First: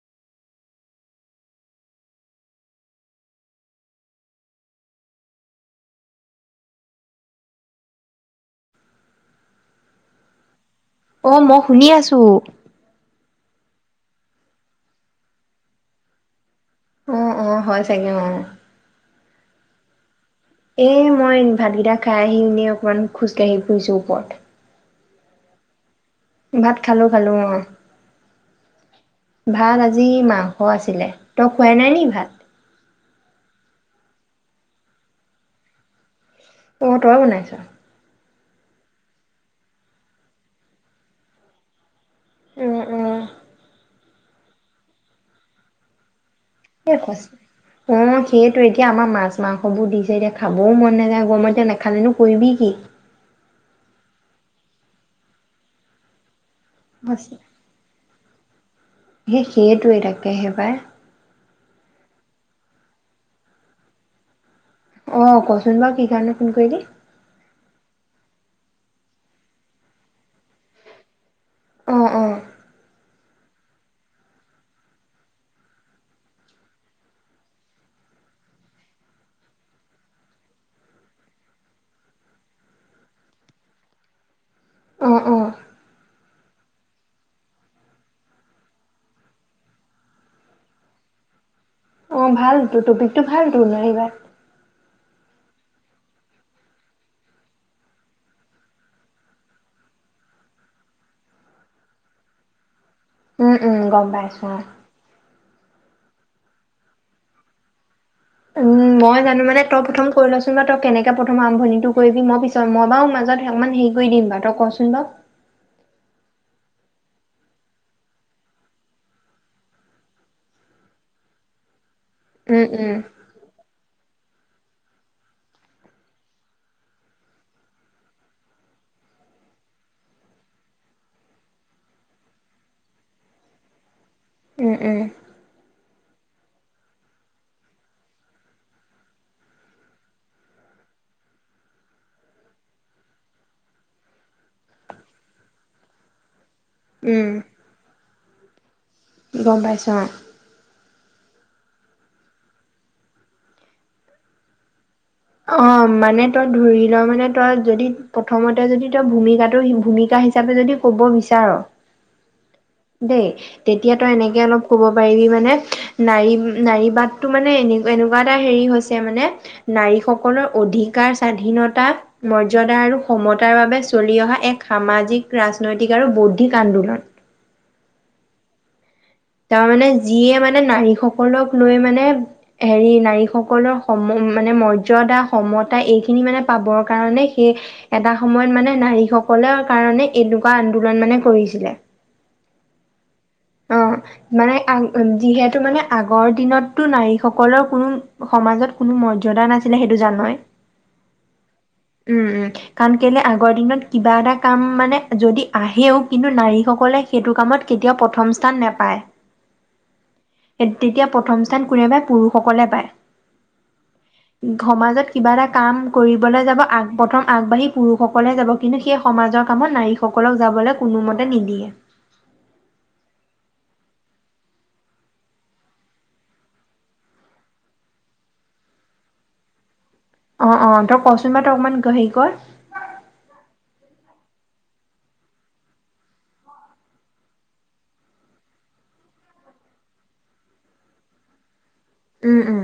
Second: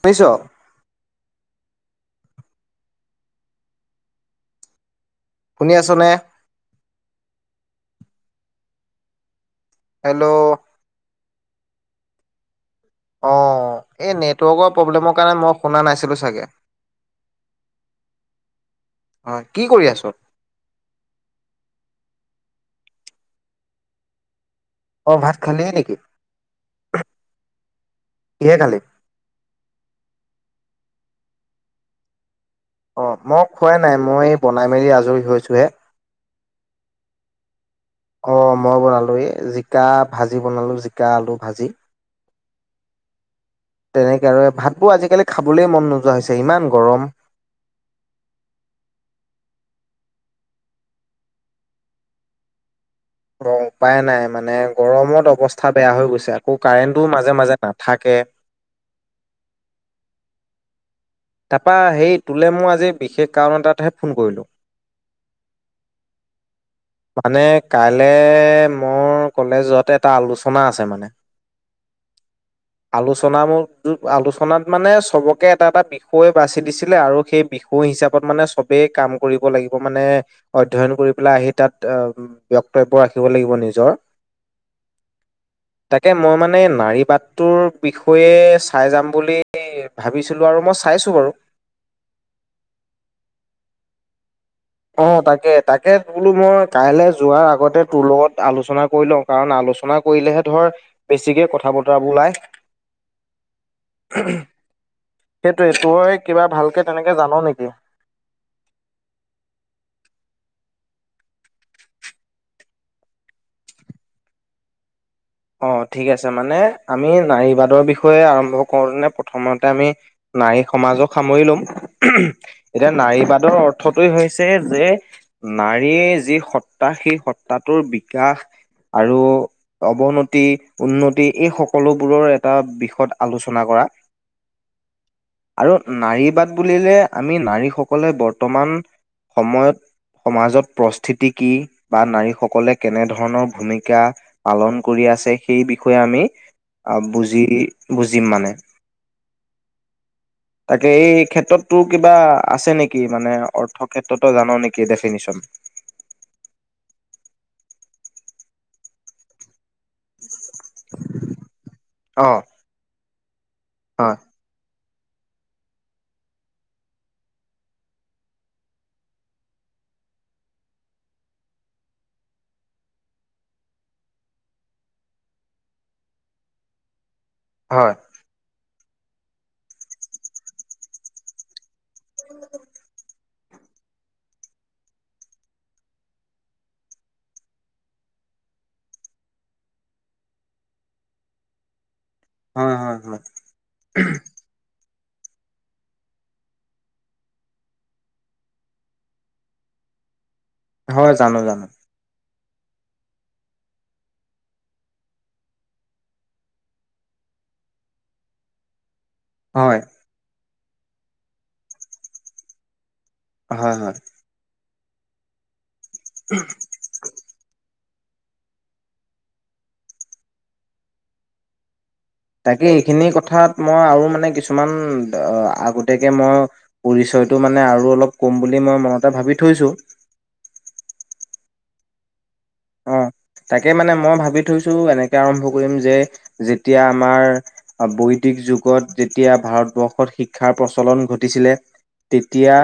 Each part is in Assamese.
বুইছ শুনি আছ নে হেল্ল' অ মই শুনি আছো অ এই নেটৱৰ্কৰ প্ৰব্লেমৰ কাৰণে মই শুনা নাছিলো চাগে অহ অ হয় চাগে অ হয় কি কৰি আছ এ মই ভাতকেইটা খাই আহি এনে অকমান খোজকাঢ়ি ফুৰিছো ওপৰত অ ভাত খালিয়েই নেকি ভাত খালো খালো অ কিহে খালি ভাত আজি মাংস আছিলে তই খোৱাই নাই নি ভাত অ মই খোৱাই নাই মই বনাই মেলি আজৰি হৈছোহে অঁ তই বনাইছ অ মই বনালো এই জিকা ভাজি বনালো জিকা আলু ভাজি উম উম তেনেকে আৰু ভাতবোৰ আজিকালি খাবলৈ মন নোযোৱা হৈছে ইমান অ গৰম সেইটোৱেই এতিয়া আমাৰ মাছ মাংস বোৰ দিছে এতিয়া খাবও মন নাযায় গৰমত এতিয়া নাখালে নো কৰিবি কি অ উপায় নাই মানে গৰমত অৱস্থা বেয়া হৈ গৈছে আৰু আকৌ কাৰেণ্টো সঁচা মাজে মাজে নাথাকে সেই সেইটোৱে তাকেহে পায় তাৰপা সেই তোলে মই আজি বিশেষ কাৰণ এটাতহে ফোন কৰিলোঁ অ কচোন বাৰু কি কাৰণে ফোন কৰিলি মানে কাইলে মোৰ কলেজতে এটা আলোচনা আছে মানে অহ অহ আলোচনা বোৰ আলোচনাত মানে চবকে এটা এটা বিষয় বিষয়ে বাচি দিছিলে আৰু সেই বিষয় হিচাপত মানে চবেই কাম কৰিব লাগিব, মানে অধ্যয়ন কৰি পেলাই আহি তাত বক্তব্য ৰাখিব লাগিব নিজৰ অঁ অ তাকে মই মানে নাৰী বাটটোৰ বিষয়ে চাই যাম বুলি ভাবিছিলো আৰু মই চাইছোঁ বাৰু অ ভালতো তপিকতো ভাল তো নাৰী বাদ অ তাকে তাকে বোলো মই কাইলৈ যোৱাৰ আগতে তোৰ লগত আলোচনা কৰি লওঁ কাৰণ আলোচনা কৰিলেহে ধৰ বেছিকে কথা বতৰাবোৰ ওলাই উম উম গম পাইছো অ সেইটোৱে তই কিবা ভালকে তেনেকে জান নেকি উম মই জানো মানে তই প্ৰথম কৰি লচোন বাৰু তই কেনেকে প্ৰথম আৰম্ভণিটো কৰিবি, মই পিছত মই বাৰু মাজত অকমান হেৰি কৰি দিম বাৰু তই কচোন বাৰু অ ঠিক আছে মানে আমি নাৰীবাদৰ বিষয়ে আৰম্ভ কৰোতে প্ৰথমতে আমি নাৰী সমাজক সামৰি লম। উম এতিয়া উম নাৰী বাদৰ অৰ্থ অৰ্থ তোয়ে হৈছে যে নাৰীৰ যি সত্তা সেই সত্তাটোৰ বিকাশ আৰু অৱনতি উন্নতি এই সকলোবোৰৰ এটা বিষয়ত আলোচনা কৰা। উম উম আৰু নাৰী বাদ বুলিলে আমি নাৰীসকলে বৰ্তমান সময়ত সমাজত প্ৰস্থিতি কি বা নাৰীসকলে কেনেধৰণৰ ভূমিকা পালন কৰি আছে। সেই বিষয়ে আমি আৰু উম বুজি বুজিম মানে। গম পাইছোঁ অঁ। তাকে এই ক্ষেত্ৰততো কিবা আছে নেকি মানে অৰ্থ ক্ষেত্ৰতো জান নেকি? ডেফিনিচন অঁ মানে তই, ধৰি ল, মানে তই যদি, প্ৰথমতে যদি, তই, ভূমিকাটো ভূমিকা হিচা চাপে যদি ক'ব বিচাৰ, অ দেই, তেতিয়া তই হয় এনেকে অলপ ক'ব পাৰিবি মানে, নাৰী, নাৰীবাদটো মানে, এনে, এনেকুৱা এটা হেৰি হৈছে মানে, নাৰী সকলৰ অধিকাৰ, স্বাধীনতা, মৰ্যাদা, আৰু সমতাৰ বাবে চলি অহা, এক সামাজিক, ৰাজনৈতিক আৰু বৌদ্ধিক আন্দোলন হয়। তাৰ মানে, যিয়ে মানে, নাৰী সকলক লৈ মানে‌ মানে, হেৰি, নাৰী সক সকলৰ সম, মানে মৰ্যদা, সমতা, ‌ এইখিনি মানে পাবৰ কাৰণে, সেই এটা সময়ত মানে, নাৰীসকলৰ কাৰণে এনেকুৱা আন্দোলন মানে কৰিছিলে হয় হয় হয়। অঁ মানে অঁ উম যিহেতু মানে, আগৰ দিনত তো, নাৰীসকলৰ কোনো সমাজত কোনো মৰ্যদা নাছিলে সেইটো জান‌ই হয়, জানো! জানো! উ! উ! কাৰণ কেলে, আগৰ দিনত কিবা এটা কাম মানে যদি আহেও, কিন্তু নাৰীসকলে সেইটো কামত কেতিয়াও প্ৰথম স্থান নেপায় হয়! তেতিয়া প্ৰথম স্থান কোনেবাই পুৰুষসকলে পায়। হয় হয় হয়। সমাজত কিবা এটা কাম কৰিবলৈ যাব, আগ, প্ৰথম আগবাঢ়ি পুৰুষসকলে যাব, কিন্তু সেই সমাজৰ কামত নাৰীসকলক যাবলৈ কোনোমতে নিদিয়ে তাকে এইখিনি কথাত‌ মই আৰু মানে, কিছুমান আগতীয়াকে মই, পৰিচয়টো মানে আৰু অলপ কম বুলি মই মনতে ভাবি থৈছোঁ অ' অ', তই কচোন বাৰু তই অকমান হেৰি কৰ অ, তাকে মানে মই ভাবি থৈছো এনেকে আৰম্ভ কৰিম যে, যেতিয়া আমাৰ বৈদিক যুগত যেতিয়া ভাৰতবৰ্ষত শিক্ষাৰ প্ৰচলন ঘটিছিলে উম তেতিয়া উম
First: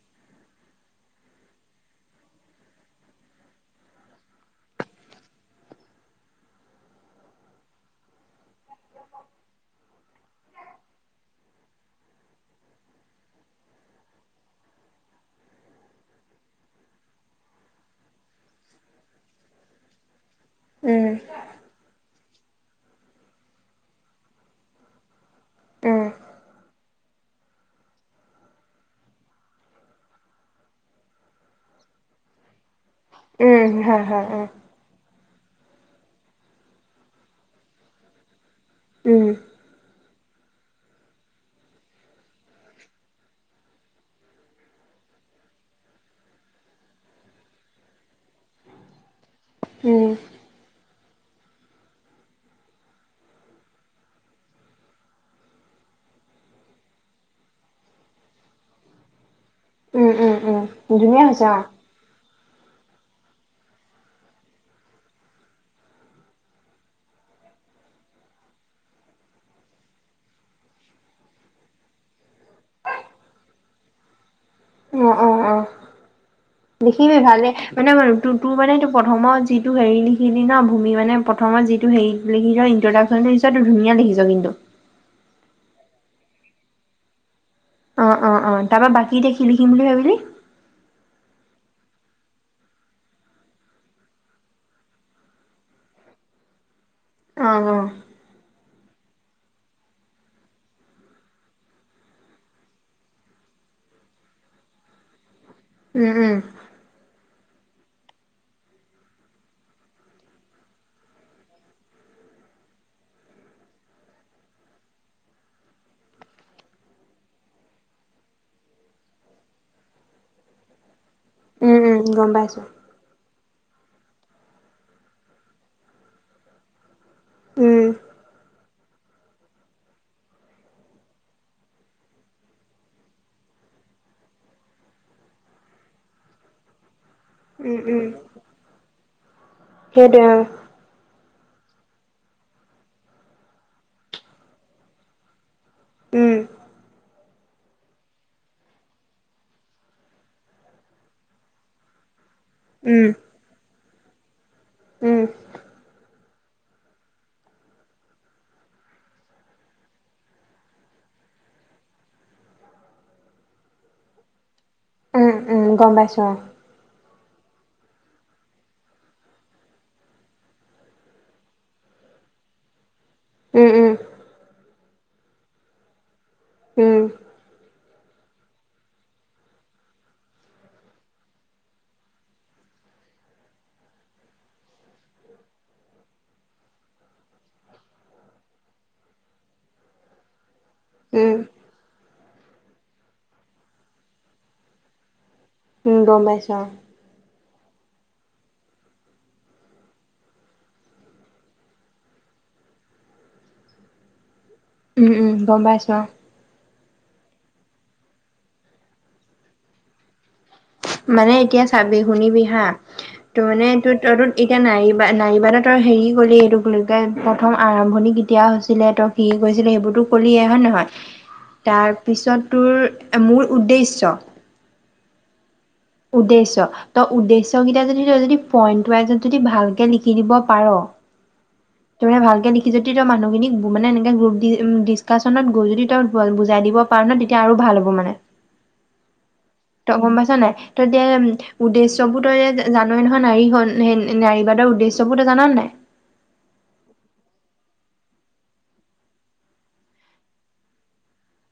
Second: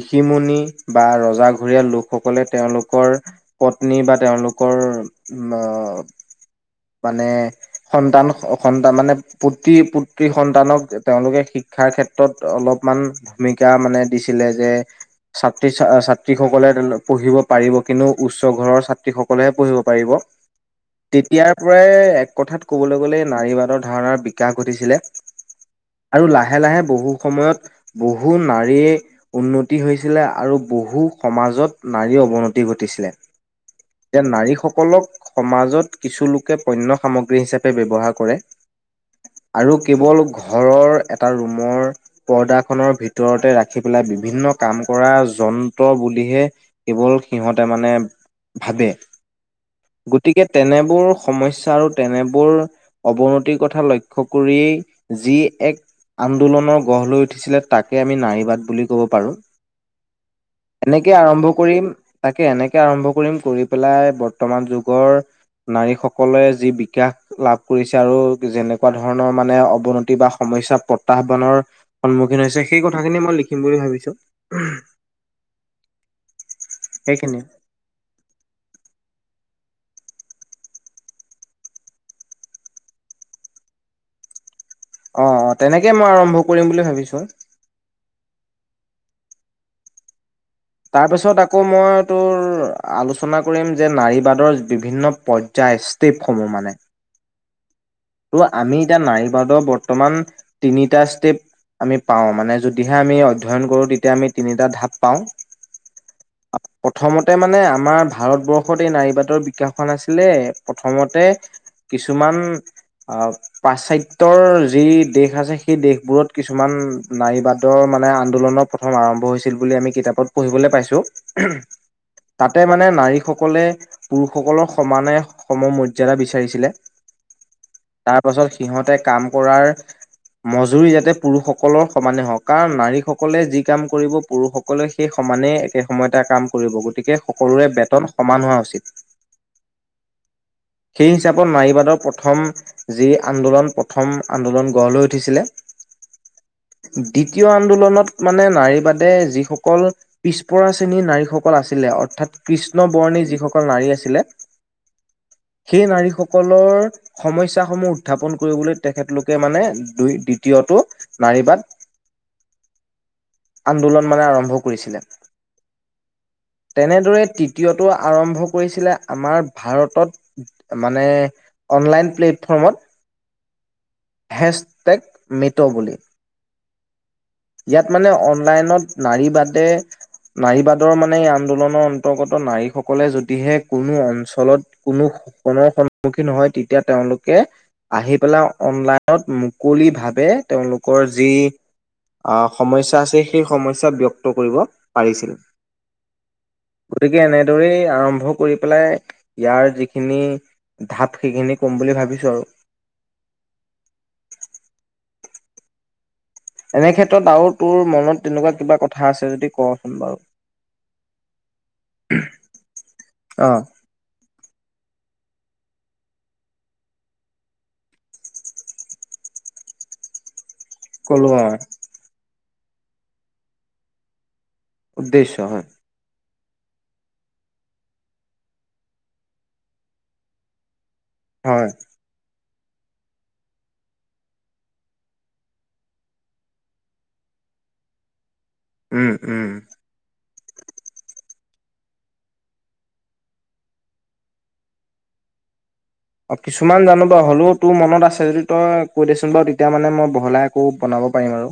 ঋষিমুনি বা ৰজা ঘৰীয়া লোকসকলে, তেওঁলোকৰ পত্নী বা তেওঁলোকৰ উ, মানে সন্তান সন্তান, মানে, পুত্ৰী, পুত্ৰী সন্তানক তেওঁলোকে শিক্ষাৰ ক্ষেত্ৰত অলপমান ভূমিকা মানে দিছিলে যে, ছাত্ৰী, ছাত্ৰীসকলে পঢ়িব পাৰিব, কিন্তু উচ্চ ঘৰৰ সকলেহে পঢ়িব পাৰিব উম তেতিয়াৰ পৰাই তেওঁলোকৰ কথাত ক'বলৈ গ'লে নাৰীবাদৰ ধাৰণাৰ বিকাশ ঘটিছিলে, উম আৰু লাহে লাহে বহু সময়ত বহু নাৰীৰ উন্নতি হৈছিলে, আৰু বহু সমাজত নাৰীৰ অৱনতি ঘট ঘতিছিলে উম হয় এতিয়া হয় নাৰীসকলক সমাজত কিছু লোকে পণ্য সামগ্ৰী হিচাপে ব্যৱহাৰ কৰে উম আৰু কেৱল ঘ ঘৰৰ এটা ৰুমৰ পৰ্দাখনৰ ভিতৰতে ৰাখি পেলাই বিভিন্ন কাম কৰা যন্ত্ৰ বুলিহে কেৱল সিহঁতে মানে ভাবে, উম গতিকে তেনেবোৰ সমস্যা আৰু তেনেবোৰ অৱনতিৰ কথা লক্ষ্য কৰিয়েই যি এক আন্দোলনৰ গঢ় লৈ উঠিছিলে, তাকে আমি নাৰীবাদ বুলি কব পাৰো। উম উম উম উম এনেকে ধুনীয়া হৈছে আৰম্ভ অ কৰিম, তাকে এনেকে আৰম্ভ কৰিম কৰি পেলাই বৰ্তমান যুগৰ, নাৰী সকলে যি বিকাশ লাভ কৰিছে, আৰু যেনেকুৱা ধৰণৰ মানে অৱনতি বা সমস্যা প্ৰত্যাহ্বানৰ সন্মুখীন হৈছে, সেই কথাখিনি মই লিখিম বুলি ভাবিছো অ অ অ, লিখিবি সেইখিনি ভালে, মানে তো তোৰ মানে সেইটো প্ৰথমত যিটো হেৰি লিখিলি ন ভূমি মানে প্ৰথমত যিটো হেৰি লিখিছ ইট্ৰডাকচন লিখিছ সেইটো ধুনীয়া লিখিছ কিন্তু। অ অ তেনেকে মই আৰম্ভ কৰিম বুলি ভাবিছো। অ অ অ তাৰ পৰা বাকী এতিয়া কি লিখিম বুলি ভাৱিলি? তাৰপিছত আকৌ মই তোৰ আলোচনা কৰিম যে নাৰীবাদৰ বিভিন্ন পৰ্যায় ষ্টেপসমূহ মানে। অ অ। ত' আমি এতিয়া নাৰীবাদৰ বৰ্তমান তিনিটা ষ্টেপ আমি পাও মানে যদিহে আমি অধ্যয়ন কৰো তেতিয়া আমি তিনিটা ঢাপ পাও। উম উম। তে মানে আমাৰ ভাৰতবৰ্ষত এই নাৰীবাদৰ বিকাশ হোৱা নাছিলে প্ৰথমতে কিছুমান অহ পাশ্চাত্যৰ যি দেশ আছে সেই দেশবোৰত কিছুমান নাৰীবাদৰ মানে আন্দোলনৰ প্ৰথম আৰম্ভ হৈছিল বুলি আমি কিতাপত পঢ়িবলৈ পাইছো। উম উম গম তাতে পাইছো মানে নাৰী সকলে পুৰুষসকলৰ সমানে সম মৰ্যাদা বিচাৰিছিলে। উম উম তাৰ পাছত সিহঁতে কাম কৰাৰ মজুৰি যাতে পুৰুষসকলৰ সমানে হওক কাৰণ নাৰীসকলে যি কাম কৰিব পুৰুষসকলে সেই সমানে একে সময়তে কাম কৰিব ।গতিকে সকলোৰে বেতন সমান হোৱা উচিত। সেইটোয়ে অ। সেই হিচাপত নাৰীবাদৰ প্ৰথম যি আন্দোলন প্ৰথম আন্দোলন গঢ় লৈ উঠিছিলে উম দ্বিতীয় আন্দোলনত মানে নাৰী বাদে যিসকল পিছপৰা শ্ৰেণীৰ নাৰীসকল আছিলে অৰ্থাৎ কৃষ্ণ উম বৰ্ণী যিসকল নাৰী আছে ছিলে উম সেই নাৰীসক সকলৰ সমস্যাসমূহ উত্থাপন কৰিবলৈ তেখেতলোকে মানে দুই দ্বিতীয়টো নাৰী বাদ আন্দোলন মানে আৰম্ভ কৰিছিলে। উম উম গম পাইছো অ তেনেদৰে তৃ তীয়টো আৰম্ভ কৰিছিলে আমাৰ ভাৰতত, মানে অনলাইন প্লেটফৰ্মত উম উম। হেছটেগ মিট' বুলি। উম। ইয়াত মানে অনলাইনত নাৰী বাদে নাৰী বাদৰ মানে এই আন্দোলনৰ অন্তৰ্গত নাৰীসকলে যদিহে কোনো অঞ্চলত কোনো সপনৰ সন্মুখীন হয় তেতিয়া তেওঁলোকে আহি পেলাই অনলাইনত মুকলি ভাৱে তেওঁলোকৰ যি উম অ' সমস্যা আছে, সেই সমস্যা ব্যক্ত কৰিব পাৰিছিল। উম, গম পাইছো অ'। গতিকে এনেদৰেই আৰম্ভ কৰি পেলাই ইয়াৰ যিখিনি, ঢাপ সেইখিনি কম বুলি ভাবিছো আৰু। উম উম গম পাইছো অ'। এনেক্ষেত্ৰত আৰু তোৰ মনত তেনেকুৱা কিবা কথা আছে যদি ক'চোন বাৰু। মানে এতিয়া চাবি শুনিবি হা। তোৰ অ মানে [unintelligible] এতিয়া নাৰী বা নাৰীবাদৰ তই হেৰি ক'লি এইটো কি বুলি কয়, প্ৰথম আৰম্ভণি কেতিয়া হৈছিলে? ত কি কৰিছিলে সেইবোৰতো ক'লিয়ে হয় নহয়? কলো অ হয়। তাৰপিছত তোৰ-মোৰ উদ্দেশ্য উদ্দেশ্য, হয়। উদ্দেশ্য, তই উদ্দেশ্যকেইটা যদি তই যদি পইন্ট ওৱাইজত যদি ভালকে লিখি দিব পাৰ! হয় তয়ে ভালকে লিখি যদি তই মানুহখিনিক মানে, এনে গ্ৰুপ ডিচকাচনত গৈ যদি তই বুজাই দিব পাৰ ন? তেতিয়া আৰু ভাল হ'ব মানে। উম, উম। তই গম পাইছ নাই? উদ্দেশ্যবোৰ তই জানই নহয়? নাৰী-নাৰীবাদৰ উদ্দেশ্যবোৰ তই জান নাই? অ, কিছুমান জানো বাৰু হ'লেও তোৰ মনত আছে যদি তই কৈ দেচোন বাৰু, তেতিয়া মানে মই বহলাই আকৌ বনাব পাৰিম আৰু।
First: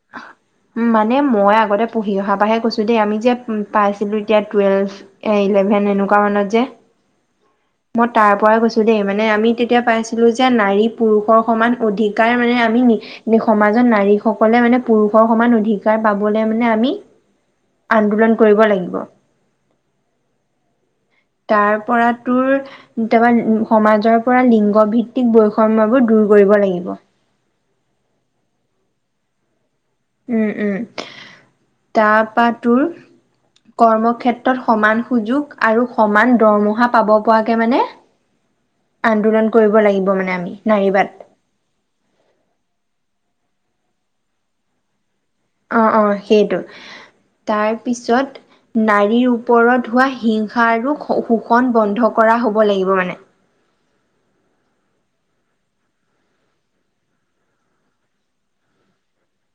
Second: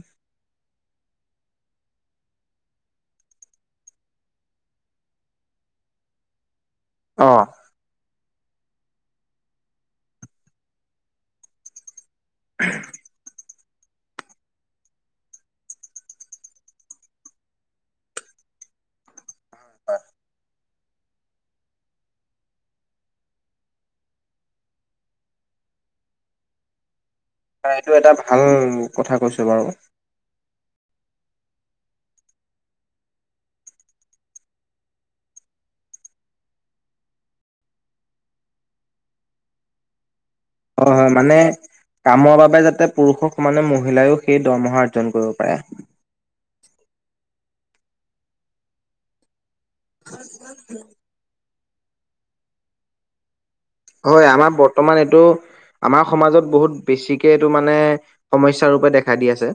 উম মানে মই আগতে পঢ়ি অহা তাপাহে কৈছো দেই আমি যে, পাইছিলো এতিয়া টুৱেল্ভ, এ-ইলেভেন এনেকুৱা মানত যে! অ মই তাৰ। পৰা গৈছোঁ দেই। মানে, আমি তেতিয়া পাইছিলোঁ যে নাৰী পুৰুষৰ সমান অধিকাৰ কাৰ মানে আমি সমাজৰ নাৰীসকল সকলে মানে পুৰুষৰ সমান অধিকাৰ পাবলৈ মানে আমি, আন্দোলন কৰিব লাগিব। তাৰ পৰা তোৰ, তাৰপৰা সমাজৰ পৰা লিংগভিত্তিক বৈষম্যবোৰ দূৰ কৰিব লাগিব। এইটো এটা ভাল কথা কৈছো বাৰু! উম উম। তাৰপা তোৰ, কৰ্মক্ষেত্ৰত সমান সুযোগ আৰু সমান দৰমহা পাব পৰাকে মানে, আন্দোলন কৰিব লাগিব মানে আমি। হয় নাৰীবাদ হয় মানে, কামৰ বাবে যাতে পুৰুষক। মানে মহিলায়ো সেই দৰমহা অৰ্জন কৰিব। পাৰে। অ' অ' সেইটো। তাৰপিছত নাৰীৰ। ওপৰত হোৱা হিংসা আৰু শোষ কণ বন্ধ কৰা হ'ব লাগিব মানে। হয় আমাৰ বৰ্তমান এইটো, আমাৰ সমাজত বহুত বেছিকে এইটো মানে সমস্যাৰ ৰূপে দেখা দি আছে।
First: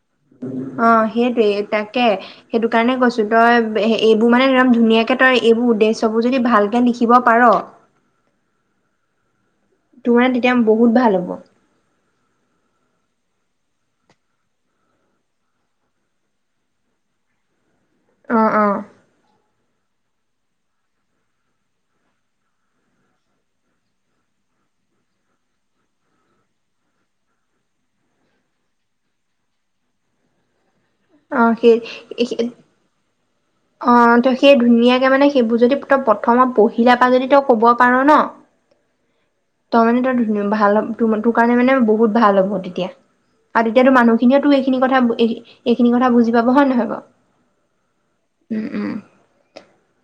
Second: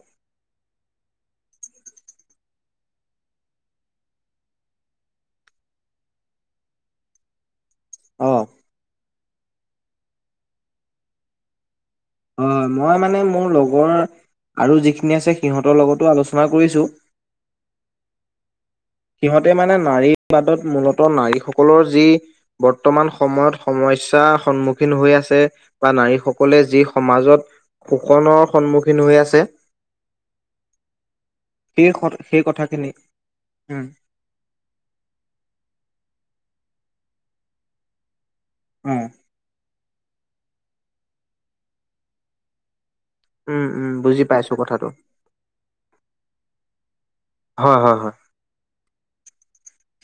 অ' সেইটোৱে তাকে। সেইটোকাৰণে কৈছো তই এইবোৰ মানে একদম ধুনীয়াকে তই এইবোৰ উদ্দেশ্যবোৰ যদি ভালকে লিখিব পাৰ! অ'। তোমাৰ তেতিয়া বহুত ভাল হ'ব। হয় মই মানে মোৰ লগৰ আৰু যিখিনি আছে সিহঁতৰ লগতো আলোচনা কৰিছোঁ। অ অ। সিহঁতে মানে নাৰীবাদত মূলতঃ নাৰীসকলৰ যি বৰ্তমান সময়ত সমস্যাৰ সন্মুখীন হৈ আছে বা নাৰীসকলে যি সমাজত শোষণৰ সন্মুখীন হৈ আছে। অ সেই। সেই কথাখিনি উম অ ত সেই ধুনীয়াকে মানে সেইবোৰ যদি তই প্ৰথমত পঢ়ি। আহিলা পা যদি তই ক'ব পাৰ ন। উম। তই মানে তই ভাল হ'লে তোৰ কাৰণে মানে বহুত ভাল হ'ব তেতিয়া। আৰু তেতিয়াতো উম বুজি মানুহখিনিয়েও পাইছো তো এইখিনি কথাটো কথা এইখিনি কথা বুজি পাব হয়ে নহয় হয় হয় হয় বাৰু। উম।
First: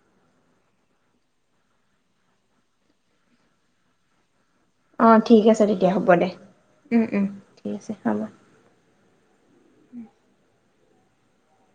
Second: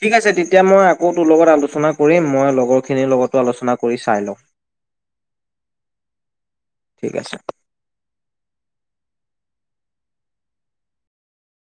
ঠিক আছে তেতিয়া মই আকৌ তোৰ লগত আলোচনা কৰিম মই লগৰখিনিৰ লগতো আলোচনা কৰি চাই লম। অ ঠিক আছে তেতিয়া হ'ব দে ঠিক আছে ঠিক আছে হ'ব। [unintelligible]